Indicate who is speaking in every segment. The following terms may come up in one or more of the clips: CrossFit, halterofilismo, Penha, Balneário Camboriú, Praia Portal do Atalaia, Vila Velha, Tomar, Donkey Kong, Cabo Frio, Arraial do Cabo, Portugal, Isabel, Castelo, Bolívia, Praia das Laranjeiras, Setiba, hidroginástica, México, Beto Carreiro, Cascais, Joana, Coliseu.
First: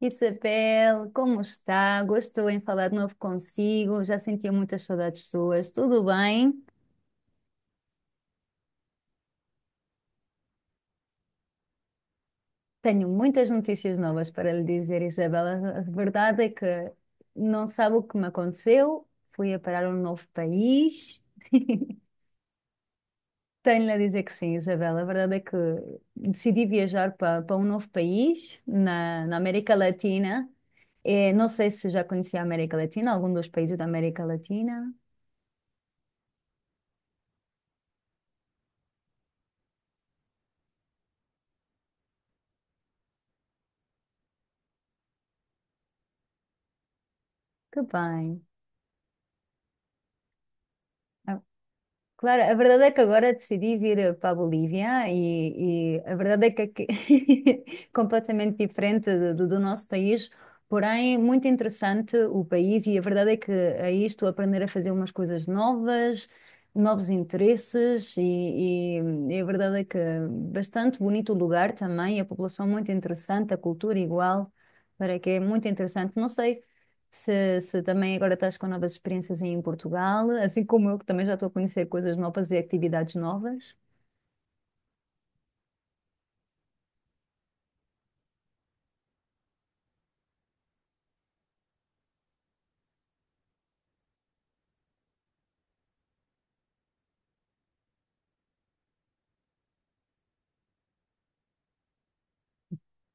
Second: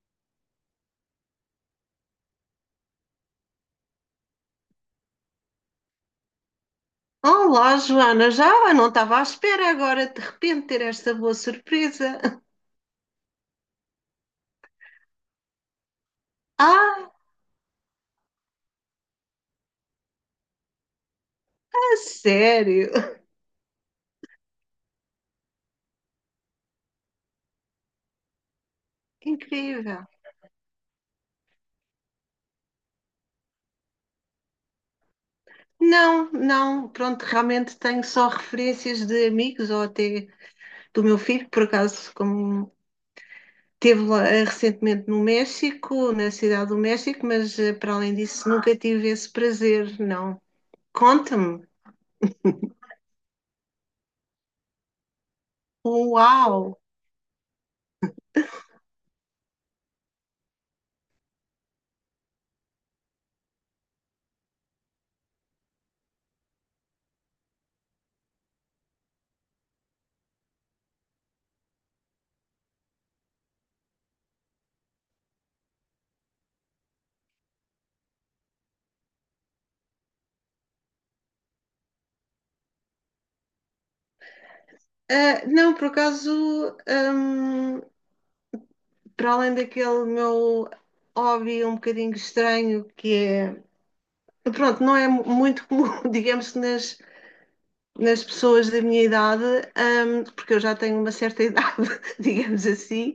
Speaker 1: Isabel, como está? Gostou em falar de novo consigo? Já sentia muitas saudades suas. Tudo bem?
Speaker 2: Olá, Joana, não estava à espera agora de repente ter esta boa surpresa.
Speaker 1: Tenho muitas notícias novas para lhe dizer, Isabel. A verdade é que
Speaker 2: Ah,
Speaker 1: não sabe o que me aconteceu. Fui a parar a um novo país.
Speaker 2: a sério?
Speaker 1: Tenho-lhe a dizer que sim, Isabel. A verdade é que decidi viajar para um novo país na América
Speaker 2: Incrível.
Speaker 1: Latina. Não sei se já conhecia a América Latina, algum dos países da América Latina.
Speaker 2: Não, não, pronto, realmente tenho só referências de amigos ou até do meu filho, por acaso, como esteve lá recentemente no México, na cidade do México, mas
Speaker 1: Que
Speaker 2: para além
Speaker 1: bem.
Speaker 2: disso nunca tive esse prazer, não.
Speaker 1: Ah,
Speaker 2: Conta-me.
Speaker 1: Claro, a verdade é que agora decidi vir para a Bolívia e a verdade é que
Speaker 2: Uau!
Speaker 1: aqui completamente diferente do nosso país, porém muito interessante o país e a verdade é que aí estou a aprender a fazer umas coisas novas, novos interesses e- e a verdade é que bastante bonito o lugar também, a população muito interessante, a cultura igual, para que é muito interessante. Não sei se, se também agora estás com novas experiências em Portugal, assim como eu, que também já estou a conhecer coisas novas e atividades novas.
Speaker 2: Ah, não, por acaso, para além daquele meu hobby um bocadinho estranho, que é, pronto, não é muito comum, digamos nas pessoas da minha idade, porque eu já tenho uma certa idade, digamos assim.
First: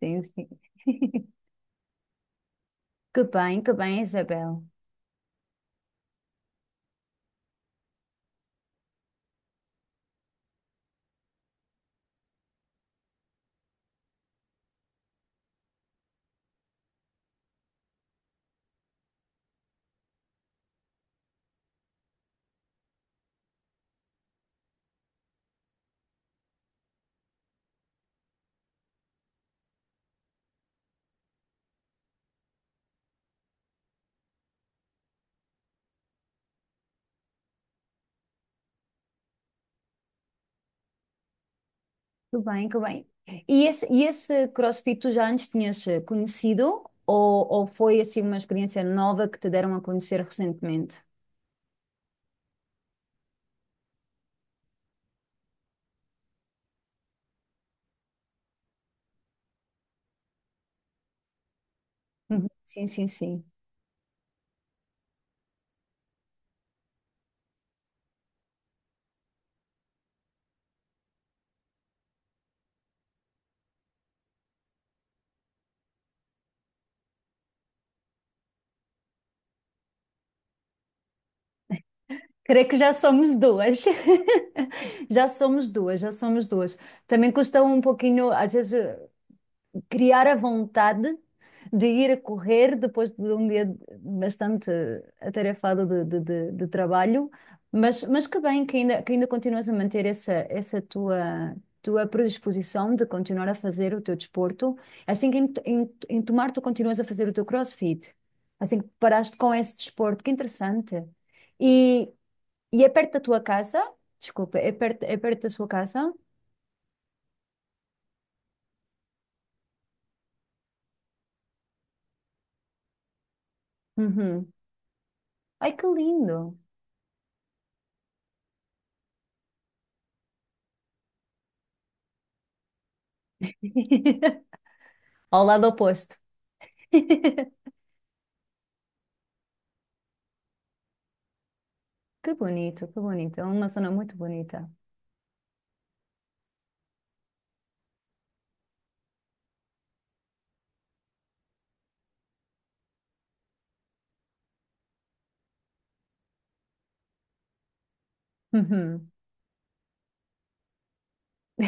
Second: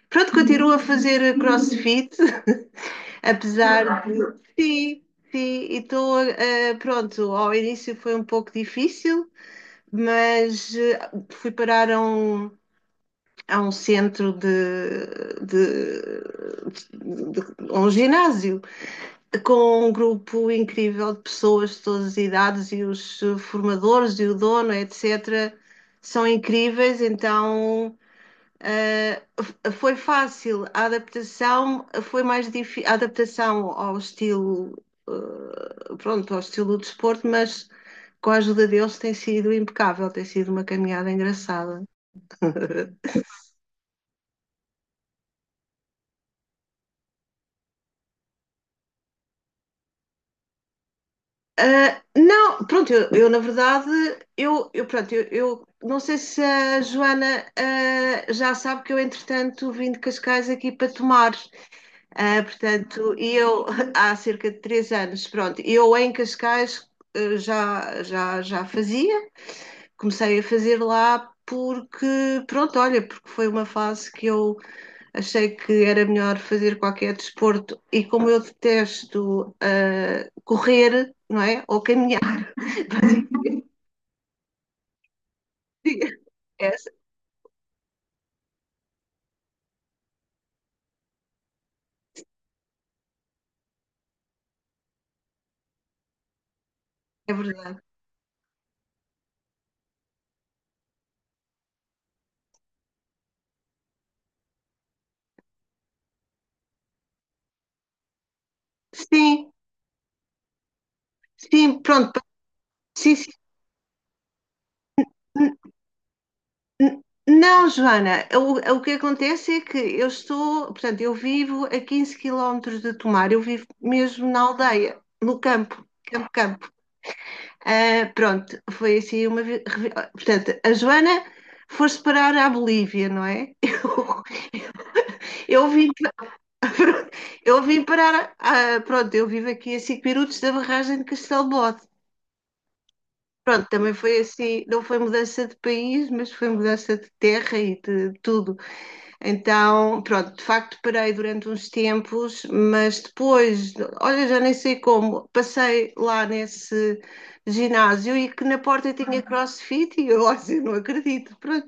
Speaker 1: Sim,
Speaker 2: Pronto,
Speaker 1: sim.
Speaker 2: continuo a fazer crossfit,
Speaker 1: Que
Speaker 2: apesar
Speaker 1: bem,
Speaker 2: de.
Speaker 1: Isabel.
Speaker 2: Sim, sim, e estou, pronto, ao início foi um pouco difícil, mas fui parar a um, centro de, de- a um ginásio. Com um grupo incrível de pessoas de todas as idades e os formadores e o dono, etc., são incríveis, então foi fácil. A adaptação foi mais difícil, a adaptação ao estilo, pronto, ao estilo do desporto, mas com a ajuda deles tem sido impecável, tem sido uma caminhada engraçada.
Speaker 1: Que bem, que bem. E esse CrossFit tu já antes tinhas conhecido ou foi assim uma experiência nova que te deram a conhecer recentemente?
Speaker 2: Ah, não, pronto, eu, na verdade, eu pronto, eu não sei se a Joana já sabe que eu, entretanto, vim de Cascais aqui para tomar. Ah,
Speaker 1: Uhum. Sim, sim,
Speaker 2: portanto, e
Speaker 1: sim.
Speaker 2: eu há cerca de 3 anos, pronto, eu em Cascais já fazia, comecei a fazer lá porque, pronto, olha, porque foi uma fase que eu achei que era melhor fazer qualquer desporto e como eu detesto correr, não é, ou caminhar.
Speaker 1: Creio que já
Speaker 2: Fazem
Speaker 1: somos duas. Já somos duas,
Speaker 2: fria.
Speaker 1: já somos duas.
Speaker 2: Essa
Speaker 1: Também custa um pouquinho, às vezes, criar a vontade de ir a correr depois de um dia bastante atarefado de, de trabalho,
Speaker 2: é verdade.
Speaker 1: mas que bem que ainda continuas a manter essa, essa tua, tua predisposição de continuar a fazer o teu desporto, assim que em, em, em tomar tu continuas a fazer o teu CrossFit, assim que paraste com
Speaker 2: Sim,
Speaker 1: esse desporto, que interessante.
Speaker 2: sim,
Speaker 1: E,
Speaker 2: pronto.
Speaker 1: e é perto
Speaker 2: Sim,
Speaker 1: da
Speaker 2: sim.
Speaker 1: tua casa? Desculpa, é perto da
Speaker 2: N-
Speaker 1: sua casa?
Speaker 2: n- Não, Joana, o que acontece é que eu estou, portanto, eu vivo a 15 quilómetros de Tomar, eu vivo mesmo na
Speaker 1: Uhum.
Speaker 2: aldeia, no
Speaker 1: Ai, que
Speaker 2: campo, campo,
Speaker 1: lindo!
Speaker 2: campo. Ah, pronto, foi assim uma. Portanto, a Joana foi-se parar à Bolívia, não é?
Speaker 1: Ao
Speaker 2: Eu,
Speaker 1: lado
Speaker 2: eu vim,
Speaker 1: oposto.
Speaker 2: pa- eu vim parar, pronto, eu vivo aqui a 5 minutos da barragem de Castelo.
Speaker 1: Que bonito, que bonito. É uma
Speaker 2: Pronto,
Speaker 1: zona
Speaker 2: também
Speaker 1: muito
Speaker 2: foi assim,
Speaker 1: bonita.
Speaker 2: não foi mudança de país, mas foi mudança de terra e de tudo. Então, pronto, de facto parei durante uns tempos, mas depois, olha, já nem sei como, passei lá nesse ginásio e que na porta
Speaker 1: Uhum.
Speaker 2: tinha CrossFit e eu, olha, eu não acredito, pronto.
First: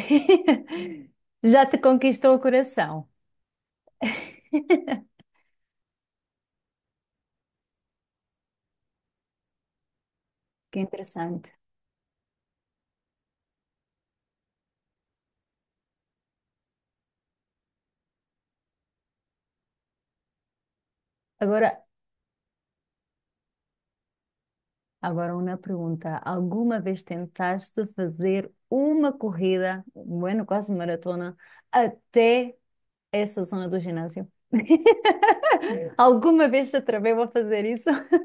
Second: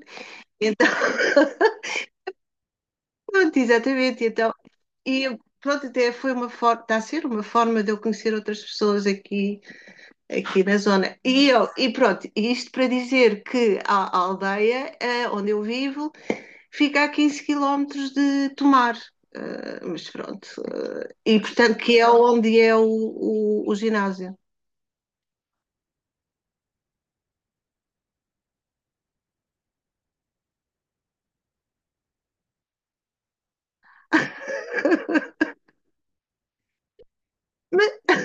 Speaker 2: Então,
Speaker 1: Já te conquistou o coração.
Speaker 2: pronto, exatamente, então, e pronto, até foi uma forma, está a ser uma forma de eu conhecer outras pessoas aqui na
Speaker 1: Que
Speaker 2: zona. E,
Speaker 1: interessante.
Speaker 2: eu, e pronto, isto para dizer que a aldeia onde eu vivo fica a 15 quilómetros de Tomar. Mas pronto, e
Speaker 1: Agora,
Speaker 2: portanto que é onde é o ginásio.
Speaker 1: agora uma pergunta. Alguma vez tentaste fazer uma corrida, bueno, quase maratona, até essa zona do ginásio? Alguma vez te atreveu a fazer isso?
Speaker 2: mas,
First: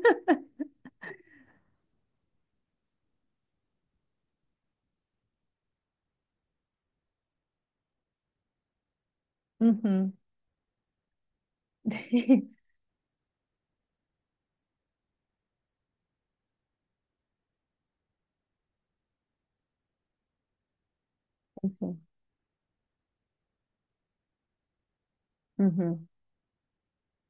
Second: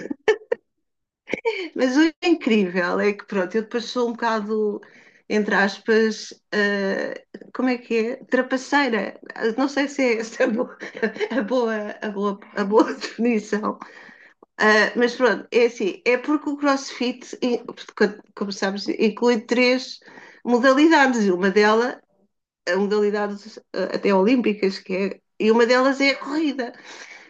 Speaker 2: mas o incrível é que pronto, eu depois sou um bocado, entre aspas, como é que é? Trapaceira. Não sei se
Speaker 1: Uhum.
Speaker 2: é essa a boa, a boa, a boa definição. Ah, mas pronto, é assim, é porque o CrossFit, como sabes, inclui três modalidades, e uma delas,
Speaker 1: Sim.
Speaker 2: até olímpicas, e uma delas
Speaker 1: Uhum.
Speaker 2: é a corrida.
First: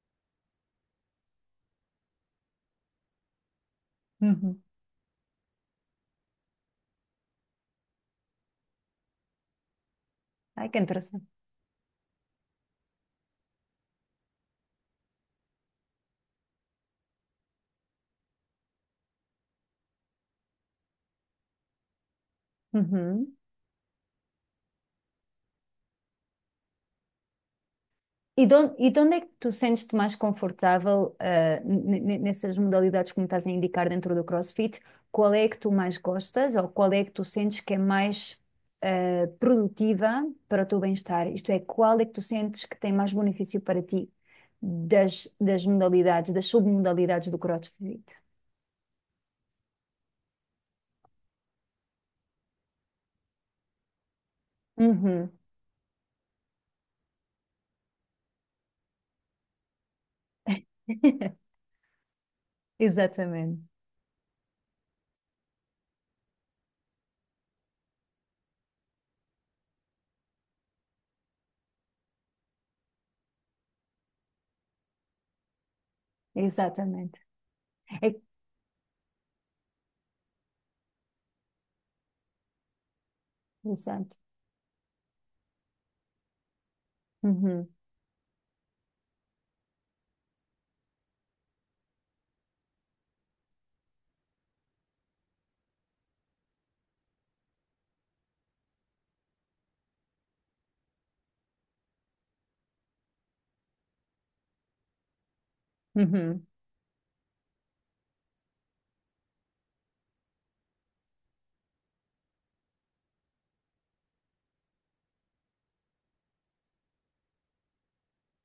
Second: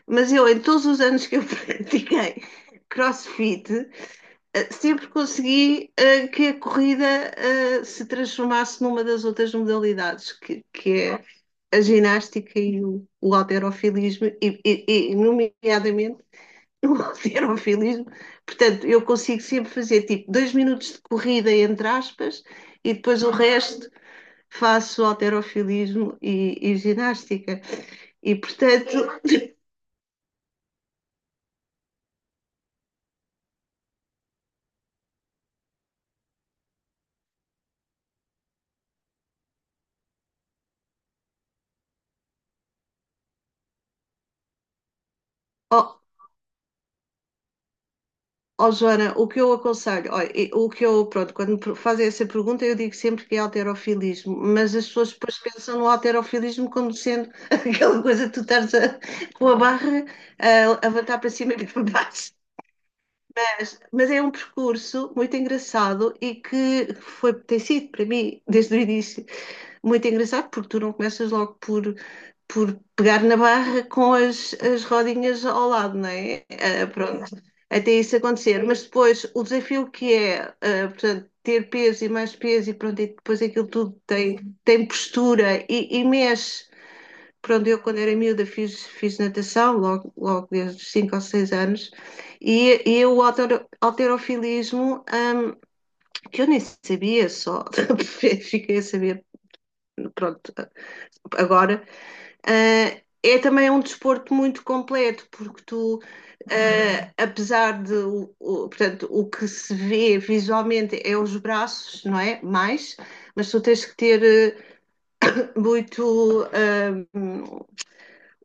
Speaker 2: Mas eu, em todos os anos que eu pratiquei CrossFit,
Speaker 1: Uhum.
Speaker 2: sempre consegui que a corrida se transformasse numa das outras modalidades, que,
Speaker 1: Ai, que
Speaker 2: que
Speaker 1: interessante.
Speaker 2: é a ginástica e o halterofilismo, nomeadamente o alterofilismo. Portanto, eu consigo sempre fazer tipo 2 minutos de corrida, entre aspas, e depois o
Speaker 1: Uhum.
Speaker 2: resto faço alterofilismo e ginástica. E
Speaker 1: E
Speaker 2: portanto,
Speaker 1: de onde é que tu sentes-te mais confortável, nessas modalidades que me estás a indicar dentro do CrossFit? Qual é que tu mais gostas ou qual é que tu sentes que é mais, produtiva para o teu bem-estar? Isto é, qual é que tu sentes que tem mais benefício para ti das, das
Speaker 2: oh,
Speaker 1: modalidades, das submodalidades do CrossFit?
Speaker 2: oh, Joana, o que eu aconselho, pronto, quando me fazem essa pergunta, eu digo sempre que é alterofilismo, mas as pessoas
Speaker 1: Uhum.
Speaker 2: depois pensam no alterofilismo como sendo aquela coisa que tu estás a, com a barra a levantar para cima e para baixo.
Speaker 1: Exatamente,
Speaker 2: Mas é um percurso muito engraçado e que foi, tem sido para mim, desde o início, muito engraçado, porque tu não começas logo por, pegar na barra com as rodinhas ao lado, não é? Ah,
Speaker 1: exatamente.
Speaker 2: pronto, até
Speaker 1: É,
Speaker 2: isso acontecer. Mas depois o desafio que é, portanto, ter peso e mais peso e pronto, e depois aquilo tudo
Speaker 1: exato.
Speaker 2: tem, postura e mexe. Pronto,
Speaker 1: Uhum,
Speaker 2: eu quando era miúda fiz natação, logo, logo desde os 5 ou 6 anos, e o halterofilismo, que eu nem sabia só, fiquei a saber, pronto, agora, é também um desporto muito completo, porque tu,
Speaker 1: uhum.
Speaker 2: apesar de, portanto, o que se vê visualmente é os braços, não é? Mas tu tens que ter muito,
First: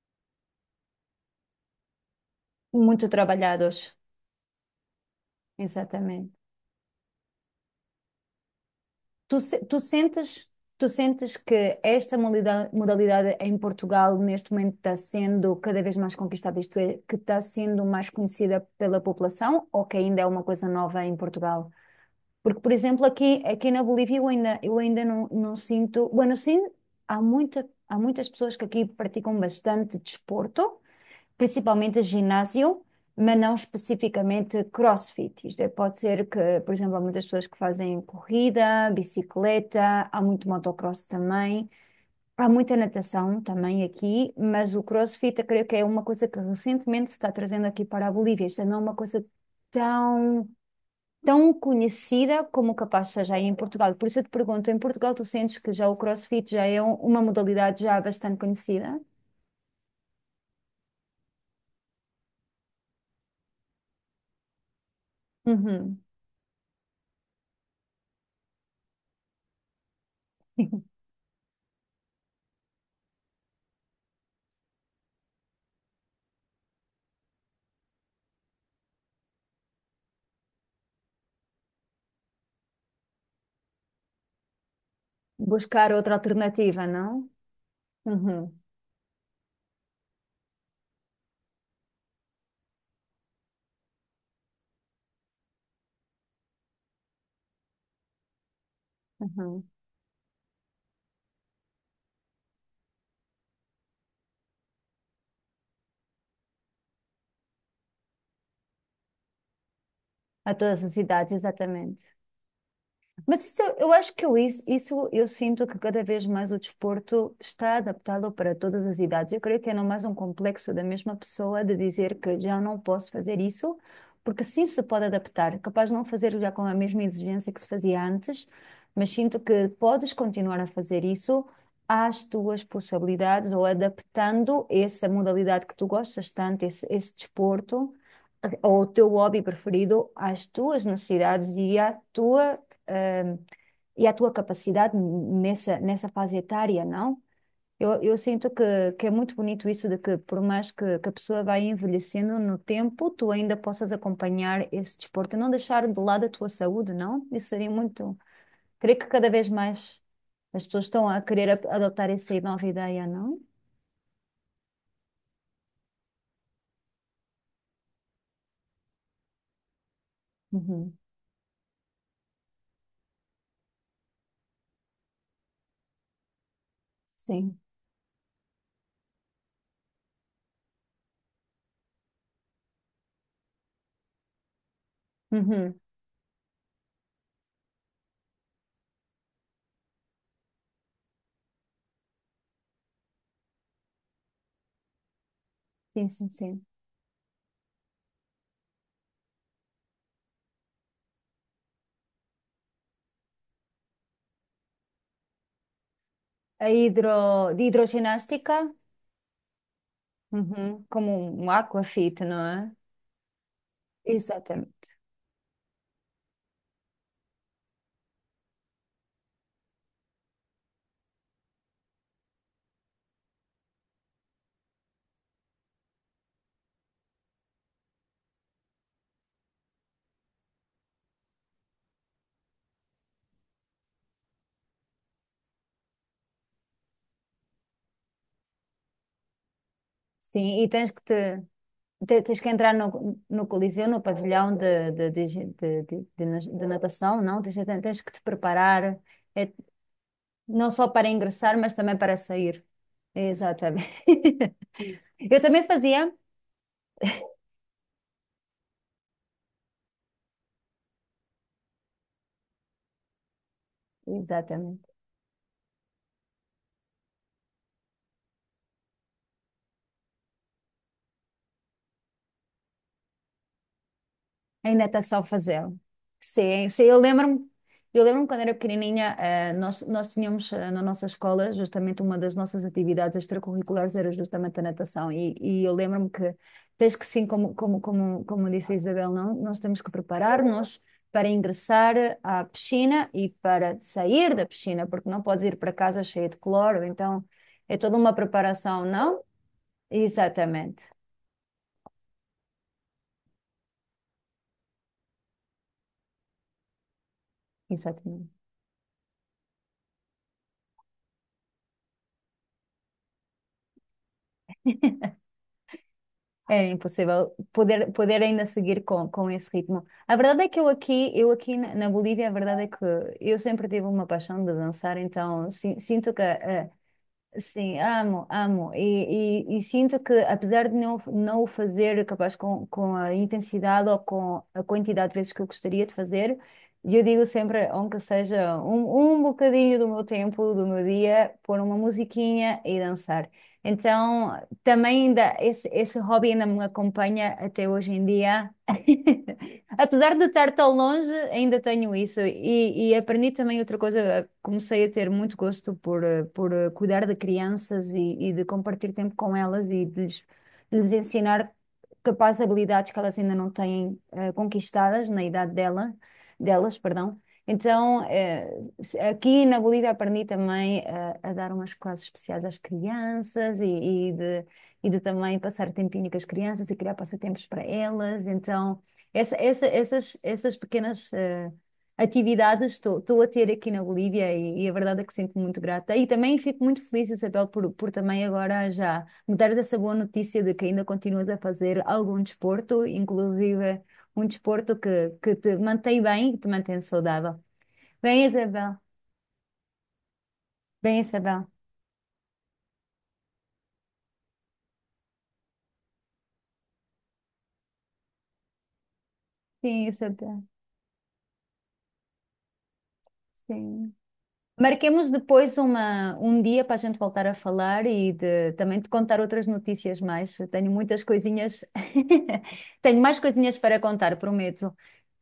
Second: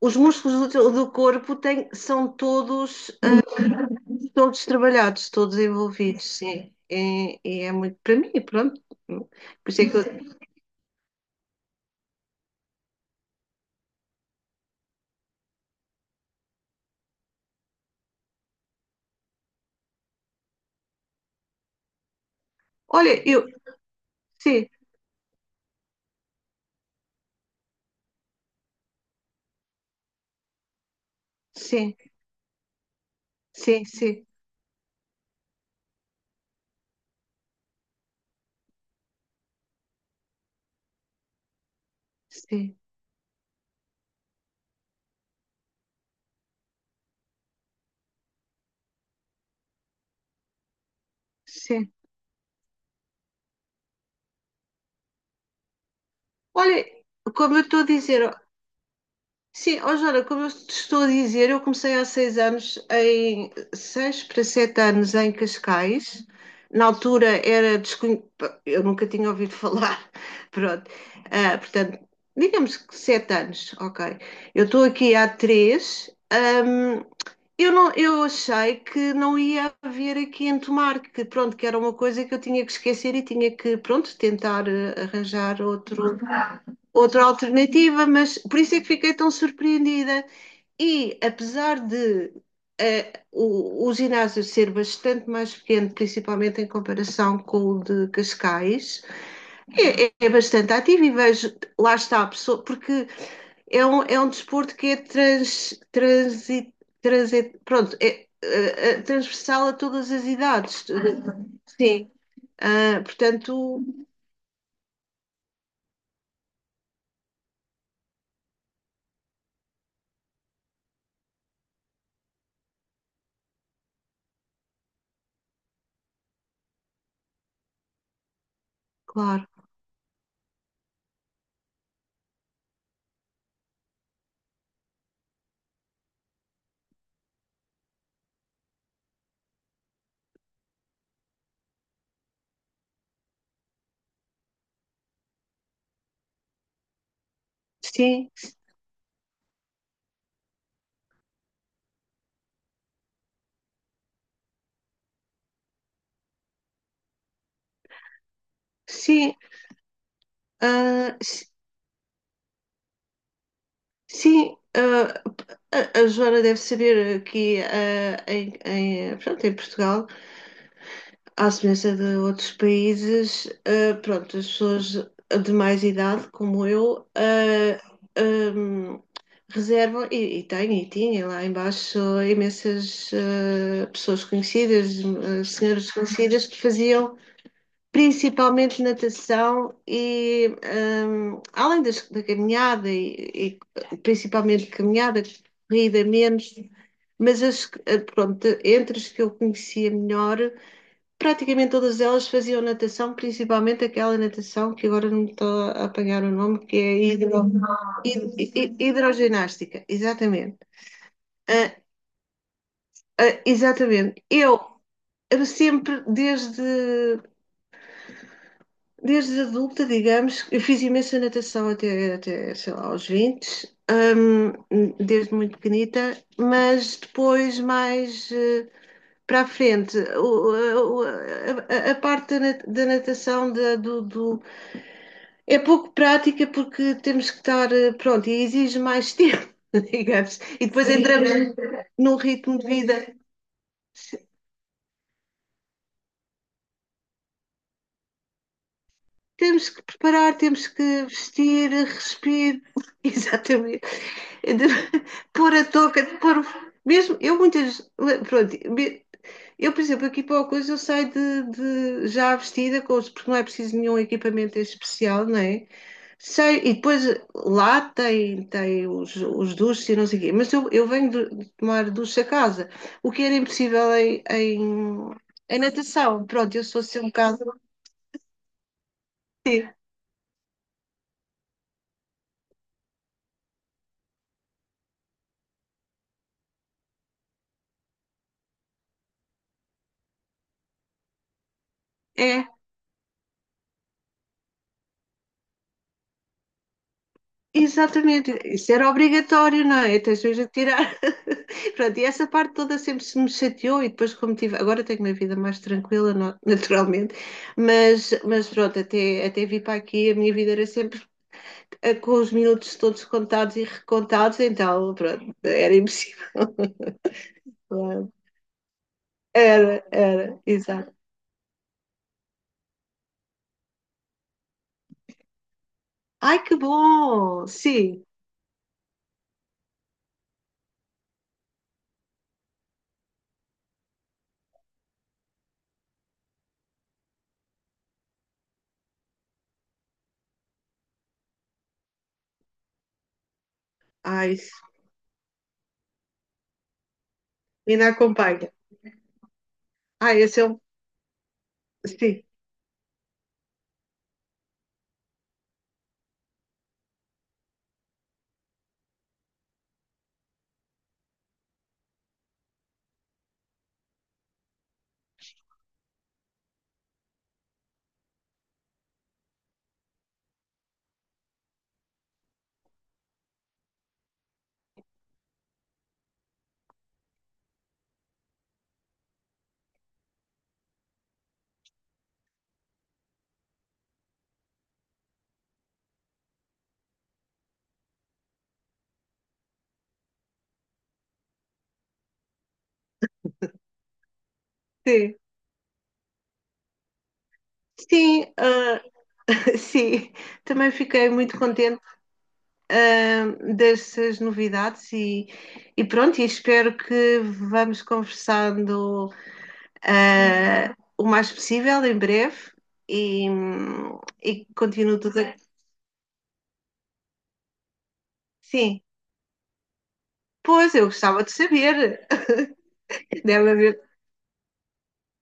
Speaker 2: os músculos do, do corpo são
Speaker 1: Muito
Speaker 2: todos,
Speaker 1: trabalhados,
Speaker 2: todos trabalhados, todos envolvidos,
Speaker 1: exatamente.
Speaker 2: sim. E é muito para mim, pronto. Por
Speaker 1: Tu, se-
Speaker 2: isso é que eu,
Speaker 1: tu sentes que esta molida- modalidade em Portugal neste momento está sendo cada vez mais conquistada, isto é, que está sendo mais conhecida pela população ou que ainda é uma coisa nova em Portugal? Porque, por exemplo,
Speaker 2: olha,
Speaker 1: aqui,
Speaker 2: eu,
Speaker 1: aqui na Bolívia
Speaker 2: sim,
Speaker 1: eu ainda não, não sinto. Bueno, sim, há muita, há muitas pessoas que aqui praticam bastante desporto,
Speaker 2: sim,
Speaker 1: principalmente ginásio, mas não
Speaker 2: sim, sim,
Speaker 1: especificamente CrossFit. Isto é, pode ser que, por exemplo, há muitas pessoas que fazem corrida, bicicleta, há muito motocross também, há muita
Speaker 2: sim,
Speaker 1: natação também aqui, mas o CrossFit eu creio que é uma coisa que recentemente se está trazendo aqui para a Bolívia. Isto não é uma coisa tão, tão
Speaker 2: sim.
Speaker 1: conhecida como capaz seja aí em Portugal. Por isso eu te pergunto, em Portugal tu sentes que já o CrossFit já é
Speaker 2: Olha,
Speaker 1: um- uma
Speaker 2: como eu estou
Speaker 1: modalidade
Speaker 2: a
Speaker 1: já
Speaker 2: dizer
Speaker 1: bastante conhecida?
Speaker 2: Sim, ó Joana, como eu te estou a dizer, eu comecei há 6 anos, em 6 para 7 anos em
Speaker 1: Uhum.
Speaker 2: Cascais. Na altura era desconhecido, eu nunca tinha ouvido falar, pronto. Ah, portanto, digamos que 7 anos, ok. Eu estou aqui há três. Eu não, eu achei que não ia haver aqui em Tomar, que pronto, que era uma coisa que eu tinha que esquecer e tinha que, pronto, tentar arranjar
Speaker 1: Buscar outra
Speaker 2: outro
Speaker 1: alternativa,
Speaker 2: outra
Speaker 1: não?
Speaker 2: alternativa, mas
Speaker 1: Uhum,
Speaker 2: por isso é que fiquei tão surpreendida. E apesar de o ginásio ser bastante mais pequeno, principalmente em comparação com o de Cascais,
Speaker 1: uhum.
Speaker 2: é bastante ativo e vejo, lá está a pessoa, porque é um desporto que é trans, transi, trans pronto, é, transversal a todas as
Speaker 1: A todas
Speaker 2: idades.
Speaker 1: as idades, exatamente.
Speaker 2: Sim. Ah,
Speaker 1: Mas isso,
Speaker 2: portanto,
Speaker 1: eu acho que eu, isso eu sinto que cada vez mais o desporto está adaptado para todas as idades. Eu creio que é não mais um complexo da mesma pessoa de dizer que já não posso fazer isso, porque sim se pode adaptar. Capaz de não fazer já com a mesma exigência que se fazia antes, mas sinto
Speaker 2: claro,
Speaker 1: que podes continuar a fazer isso às tuas possibilidades ou adaptando essa modalidade que tu gostas tanto, esse desporto ou o teu hobby preferido às tuas necessidades e à tua hum, e a tua capacidade nessa, nessa fase etária, não? Eu
Speaker 2: sim,
Speaker 1: sinto que é muito bonito isso de que, por mais que a pessoa vai envelhecendo no tempo, tu ainda possas acompanhar esse desporto e não deixar de lado a tua saúde, não? Isso seria muito. Creio que cada
Speaker 2: sim.
Speaker 1: vez mais as pessoas estão
Speaker 2: Ah,
Speaker 1: a
Speaker 2: sim.
Speaker 1: querer a- adotar essa nova ideia, não?
Speaker 2: Sim, a Joana deve saber que pronto, em Portugal,
Speaker 1: Uhum.
Speaker 2: à semelhança de outros países, pronto, as pessoas de mais idade, como eu,
Speaker 1: Sim.
Speaker 2: ahm, reservam, e têm, e tinha lá embaixo imensas pessoas conhecidas,
Speaker 1: Uhum.
Speaker 2: senhoras conhecidas que faziam. Principalmente natação e além da caminhada e principalmente caminhada, corrida
Speaker 1: Sim, sim,
Speaker 2: menos,
Speaker 1: sim.
Speaker 2: mas pronto, entre as que eu conhecia melhor, praticamente todas elas faziam natação, principalmente aquela natação que agora não me estou a apanhar o nome,
Speaker 1: A
Speaker 2: que é
Speaker 1: hidro, de hidroginástica,
Speaker 2: hidroginástica, exatamente.
Speaker 1: uhum. Como um
Speaker 2: Ah,
Speaker 1: aquafit, não é?
Speaker 2: ah, exatamente.
Speaker 1: Exatamente.
Speaker 2: Eu sempre, desde adulta, digamos, eu fiz imensa natação até, sei lá, aos 20, desde muito pequenita, mas depois, mais para a frente, a parte da natação é pouco prática porque temos que estar, pronto, e exige mais tempo, digamos,
Speaker 1: Sim,
Speaker 2: e
Speaker 1: e
Speaker 2: depois
Speaker 1: tens que
Speaker 2: entramos
Speaker 1: te
Speaker 2: num
Speaker 1: Te- Tens que
Speaker 2: ritmo de
Speaker 1: entrar
Speaker 2: vida.
Speaker 1: no, no Coliseu, no pavilhão de, de nas- de natação, não? Tens, tens que te preparar, é,
Speaker 2: Temos que preparar, temos
Speaker 1: não só
Speaker 2: que
Speaker 1: para ingressar,
Speaker 2: vestir,
Speaker 1: mas também para
Speaker 2: respirar,
Speaker 1: sair. Exatamente.
Speaker 2: exatamente,
Speaker 1: Eu
Speaker 2: pôr
Speaker 1: também
Speaker 2: a touca,
Speaker 1: fazia.
Speaker 2: mesmo, pronto, eu, por exemplo, aqui para a coisa eu saio de, já vestida, com porque não é preciso nenhum equipamento
Speaker 1: Exatamente.
Speaker 2: especial, não é? Sei, e depois lá tem os duches e não sei o quê, mas eu venho de tomar duche a casa, o que era impossível em,
Speaker 1: Ainda está só a fazê-lo.
Speaker 2: natação. Pronto, eu
Speaker 1: Sim,
Speaker 2: sou
Speaker 1: sim,
Speaker 2: assim um bocado.
Speaker 1: eu lembro-me quando era pequenininha, nós, nós tínhamos na nossa escola, justamente uma das nossas atividades extracurriculares era justamente a natação, e eu lembro-me que, desde que sim, como, como, como, como disse a Isabel, não, nós temos que preparar-nos para ingressar à
Speaker 2: É.
Speaker 1: piscina e para sair da piscina, porque não podes ir para casa cheia de cloro, então é toda uma
Speaker 2: Exatamente, isso
Speaker 1: preparação,
Speaker 2: era
Speaker 1: não?
Speaker 2: obrigatório, não é? Tens mesmo que
Speaker 1: Exatamente,
Speaker 2: tirar. Pronto, e essa parte toda sempre se me chateou e depois como tive, agora tenho uma vida mais tranquila, naturalmente, mas,
Speaker 1: exatamente.
Speaker 2: mas pronto, até vir para aqui a minha vida era sempre com os minutos todos contados e recontados, então pronto, era impossível.
Speaker 1: Era impossível poder,
Speaker 2: Claro.
Speaker 1: poder ainda seguir com esse ritmo.
Speaker 2: Era,
Speaker 1: A
Speaker 2: era,
Speaker 1: verdade é que
Speaker 2: exato.
Speaker 1: eu aqui na, na Bolívia, a verdade é que eu sempre tive uma paixão de dançar, então si- sinto que
Speaker 2: Ai, que
Speaker 1: a,
Speaker 2: bom!
Speaker 1: Sim,
Speaker 2: Sim,
Speaker 1: amo, amo. E sinto que, apesar de não, não o fazer capaz com a intensidade ou com a quantidade de vezes que eu gostaria de fazer, eu digo sempre, aunque seja um, um bocadinho do meu tempo, do meu dia, pôr uma musiquinha e dançar.
Speaker 2: ai,
Speaker 1: Então, também ainda, esse hobby ainda me acompanha até
Speaker 2: ainda
Speaker 1: hoje em dia.
Speaker 2: acompanha.
Speaker 1: Apesar
Speaker 2: Ai,
Speaker 1: de
Speaker 2: esse é
Speaker 1: estar
Speaker 2: um.
Speaker 1: tão longe, ainda tenho isso.
Speaker 2: Sim,
Speaker 1: E aprendi também outra coisa. Comecei a ter muito gosto por, cuidar de crianças e de compartilhar tempo com elas e de lhes, lhes ensinar capazes habilidades que elas ainda não têm conquistadas na idade dela, delas, perdão. Então, se- aqui na Bolívia aprendi também a dar umas classes especiais às crianças e de também passar tempinho com as crianças e criar passatempos para elas. Então, essa- essa- essas, essas pequenas atividades estou a ter aqui na Bolívia e a verdade é que sinto-me muito grata. E também fico muito feliz, Isabel, por também agora já me dares essa boa notícia de que ainda continuas a fazer algum desporto, inclusive um desporto
Speaker 2: sim.
Speaker 1: que te mantém bem e te mantém saudável. Bem,
Speaker 2: Sim,
Speaker 1: Isabel.
Speaker 2: Sim, também
Speaker 1: Bem,
Speaker 2: fiquei muito
Speaker 1: Isabel.
Speaker 2: contente ah, dessas novidades e pronto, e espero que vamos conversando
Speaker 1: Sim, Isabel.
Speaker 2: o mais possível em breve e,
Speaker 1: Sim.
Speaker 2: e continuo
Speaker 1: Marquemos
Speaker 2: tudo aqui.
Speaker 1: depois uma, um dia para a gente voltar a falar e de, também
Speaker 2: Sim,
Speaker 1: te contar outras notícias mais. Tenho
Speaker 2: pois eu
Speaker 1: muitas
Speaker 2: gostava de
Speaker 1: coisinhas,
Speaker 2: saber.
Speaker 1: tenho mais
Speaker 2: Deve
Speaker 1: coisinhas para
Speaker 2: haver.
Speaker 1: contar, prometo.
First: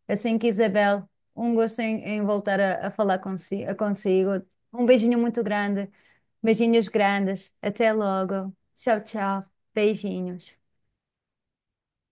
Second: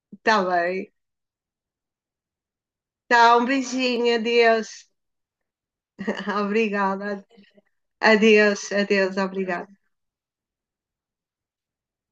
Speaker 1: Assim
Speaker 2: Está
Speaker 1: que
Speaker 2: bem.
Speaker 1: Isabel, um gosto em, em voltar a falar
Speaker 2: Tá, um
Speaker 1: consi a
Speaker 2: beijinho,
Speaker 1: consigo. Um
Speaker 2: adeus.
Speaker 1: beijinho muito grande, beijinhos
Speaker 2: Obrigada.
Speaker 1: grandes. Até logo.
Speaker 2: Adeus,
Speaker 1: Tchau,
Speaker 2: adeus,
Speaker 1: tchau.
Speaker 2: obrigada.
Speaker 1: Beijinhos.